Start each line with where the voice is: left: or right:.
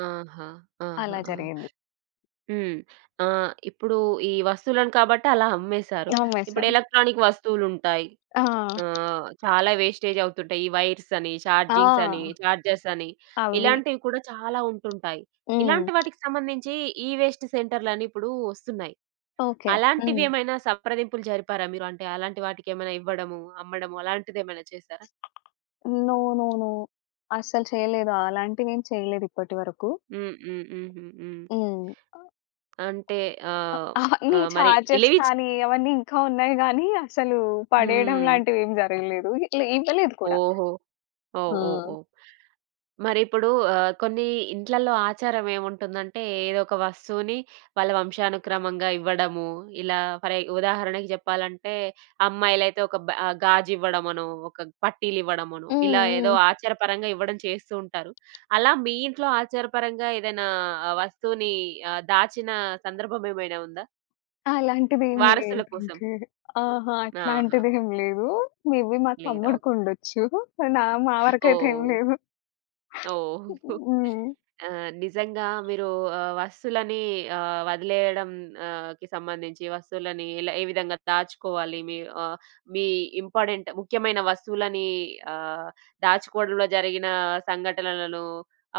right: ఆహా! ఆహా!
left: అలా
right: ఆ!
left: జరిగింది.
right: హ్మ్. ఆహ్, ఇప్పుడూ ఈ వస్తువులను కాబట్టి అలా అమ్మేసారు. ఇప్పుడు
left: నమ్మేశాం.
right: ఎలక్ట్రానిక్ వస్తువులుంటాయి,
left: ఆ!
right: ఆహ్, చాలా వేస్టేజవుతుంటాయి ఈ వైర్సని,
left: ఆ!
right: చార్జింగ్సని, చార్జర్సని,
left: అవ్వి.
right: ఇలాంటివి కూడా చాలా ఉంటుంటాయి.
left: హ్మ్.
right: ఇలాంటి వాటికి సంబంధించి ఈ-వేస్ట్ సెంటర్లని ఇప్పుడు ఒస్తున్నాయి.
left: ఓకే. హ్మ్.
right: అలాంటివేమైనా సంప్రదింపులు జరిపారా మీరు? అంటే, అలాంటి వాటికేమైనా ఇవ్వడము, అమ్మడము అలాంటిదేమైనా చేశారా?
left: No, no, no. అస్సలు చెయ్యలేదు. అలాంటివేమి చెయలేదు ఇప్పటివరకు.
right: హ్మ్. హ్మ్. హుహు. హ్మ్.
left: హ్మ్.
right: అంటే,
left: అ
right: ఆహ్,
left: అహ! నీ
right: ఆహ్, మరి
left: చార్జర్స్
right: ఇలివిచ్
left: కానీ, అవన్నీ ఇంకా ఉన్నాయి గానీ, అసలూ పడేయడం
right: హ్మ్.
left: లాంటివేమి జరగలేదు. లే. ఇవ్వలేదు కూడా.
right: ఓహో! ఓహ్!
left: ఆ!
right: ఓహ్! ఓహ్! మరిప్పుడూ ఆహ్, కొన్ని ఇంట్లల్లో ఆచారమేవుంటుందంటే, ఏదొక వస్తువుని వాళ్ళ వంశానుక్రమంగా ఇవ్వడము. ఇలా ఫరె ఉదాహరణకి జెప్పాలంటే, అమ్మాయిలైతే ఒక బె ఆహ్, గాజివ్వడమనో, ఒక పట్టీలివ్వడమనో,
left: హ్మ్.
right: ఇలా ఏదో
left: హ్మ్.
right: ఆచారపరంగా ఇవ్వడం చేస్తూ ఉంటారు. అలా మీ ఇంట్లో ఆచారపరంగా ఏదైనా వస్తువునీ ఆహ్, దాచినా సందర్భమేమైనా ఉందా?
left: అలాంటిదేమి
right: వారసుల కోసం.
left: లేదంటే అహ!
right: ఆహా!
left: అట్లాంటిదేం లేదూ. మే‌‌బీ మా
right: లేదు. ఓహ్!
left: తమ్ముడికుండొచ్చు. నా మా వరకయితే ఏమి
right: ఓహ్!
left: లేవు.
right: ఓహ్!
left: హ్మ్.
right: ఆ! నిజంగా మీరూ ఆహ్, వస్తువులని ఆహ్, వదిలెయడం ఆహ్, కి సంబంధించి వస్తువులని ఎల ఏ విధంగా దాచుకోవాలి, మీ ఆహ్, మీ ఇంపార్టెంట్, ముఖ్యమైన వస్తువులనీ ఆహ్, దాచుకోడంలో జరిగినా సంఘటనలను,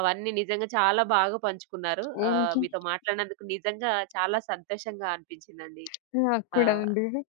right: అవన్నీ నిజంగా చాలా బాగా పంచుకున్నారు. ఆహ్,
left: హుహు.
right: మీతో మాట్లాడినందుకు నిజంగా చాలా సంతోషంగా అనిపించిందండి.
left: నాకు కూడా
right: ఆహ్
left: అండి.